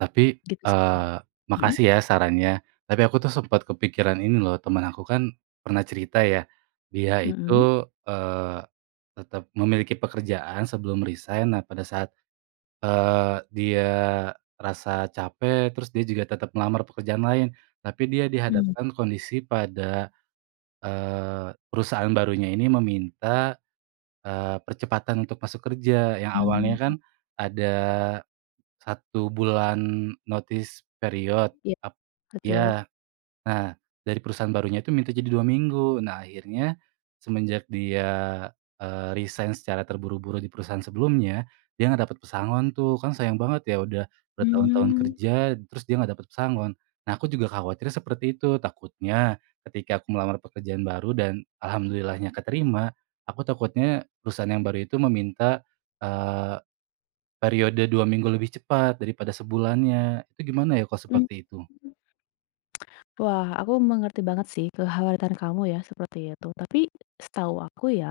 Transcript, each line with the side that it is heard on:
right: Tapi,
left: Gitu sih.
right: eee,
left: Mmm.
right: makasih ya sarannya. Tapi aku tuh sempet kepikiran ini loh temen aku kan pernah cerita ya dia
left: Mmm.
right: itu, eee, tetap memiliki pekerjaan sebelum resain. Nah pada saat, eee, dia rasa capek terus dia juga tetap melamar pekerjaan lain, tapi dia
left: Hmm.
right: dihadapkan kondisi pada, eee, perusahaan barunya ini meminta, eee, percepatan untuk masuk kerja, yang awalnya kan
left: Mmm.
right: ada 1 bulan notice period.
left: Ya,
right: Tap
left: betul.
right: iya, nah dari perusahaan barunya itu minta jadi 2 minggu. Nah akhirnya semenjak dia, eee, resain secara terburu-buru di perusahaan sebelumnya, dia nggak dapat pesangon tuh, kan sayang banget ya udah bertahun-tahun
left: Mmm.
right: kerja terus dia nggak dapat pesangon. Nah aku juga khawatir seperti itu. Takutnya ketika aku melamar pekerjaan baru dan alhamdulillahnya keterima, aku takutnya perusahaan yang baru itu meminta, eee, periode 2 minggu lebih cepat daripada sebulannya. Itu gimana ya kalau
left: Mmm
right: seperti itu?
left: mmm. Wah aku mengerti banget sih kekhawatiran kamu ya seperti itu. Tapi setahu aku ya,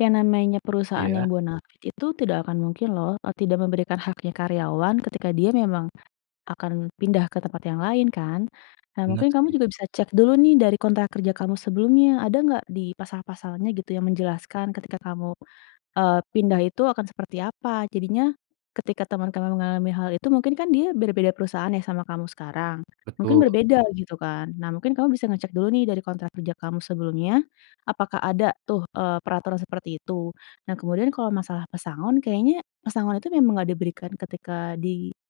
left: yang namanya perusahaan yang
right: Iya.
left: bonafide itu tidak akan mungkin loh, eee, tidak memberikan haknya karyawan ketika dia memang akan pindah ke tempat yang lain kan. Nah
right: Bener
left: mungkin kamu
right: sih.
left: juga bisa cek dulu nih dari kontrak kerja kamu sebelumnya. Ada nggak di pasal-pasalnya gitu yang menjelaskan ketika kamu, eee, pindah itu akan seperti apa? Jadinya ketika teman kamu mengalami hal itu mungkin kan dia berbeda perusahaan ya sama kamu sekarang, mungkin
right: Betul.
left: berbeda gitu kan. Nah mungkin kamu bisa ngecek dulu nih dari kontrak kerja kamu sebelumnya apakah ada tuh, eee, peraturan seperti itu. Nah kemudian kalau masalah pesangon, kayaknya pesangon itu memang nggak diberikan ketika di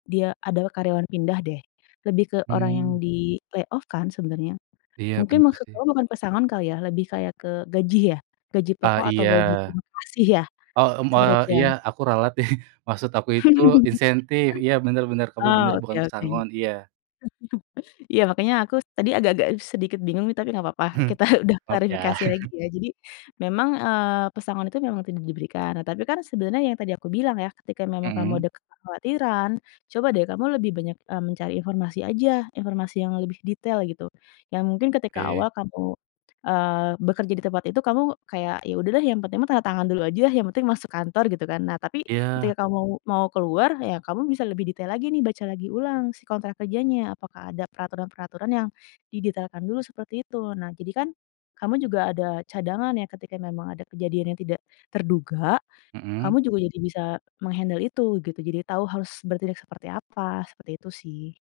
left: dia adalah karyawan pindah deh, lebih ke orang yang
right: Mmm.
left: di-layoff kan sebenarnya.
right: Iya
left: Mungkin
right: bener
left: maksud
right: sih.
left: kamu bukan pesangon kali ya, lebih kayak ke gaji ya? Gaji
right: Ah,
left: pokok atau
right: iya.
left: gaji terima kasih ya,
right: Oh, m
left: seperti
right: heeh,
left: itu ya?
right: iya aku ralat deh, maksud aku itu insentif, iya bener bener, kamu
left: Oh,
right: bener,
left: oke
right: bukan
left: oke.
right: pesangon. Iya.
left: Iya makanya aku tadi agak agak sedikit bingung nih tapi nggak papa, kita udah
right: Maaf ya.
left: klarifikasi lagi ya. Jadi memang, eee, pesangon itu memang tidak diberikan, nah tapi kan sebenernya yang tadi aku bilang ya, ketika memang kamu
right: Mmm.
left: ada kekhawatiran, coba deh kamu lebih banyak, eee, mencari informasi aja, informasi yang lebih detail gitu. Yang mungkin ketika
right: Oke.
left: awal kamu, eee, bekerja di tempat itu kamu kayak, "Ya udah deh, yang penting mah tanda tangan dulu ajalah, yang penting masuk kantor," gitu kan. Nah tapi
right: Iya.
left: ketika kamu mau keluar ya kamu bisa lebih detail lagi nih, baca lagi ulang si kontrak kerjanya, apakah ada peraturan-peraturan yang didetailkan dulu seperti itu. Nah jadi kan kamu juga ada cadangan ya ketika memang ada kejadian yang tidak terduga,
right: Mmm.
left: kamu juga jadi bisa meng-handle itu gitu, jadi tahu harus bertindak seperti apa, seperti itu sih.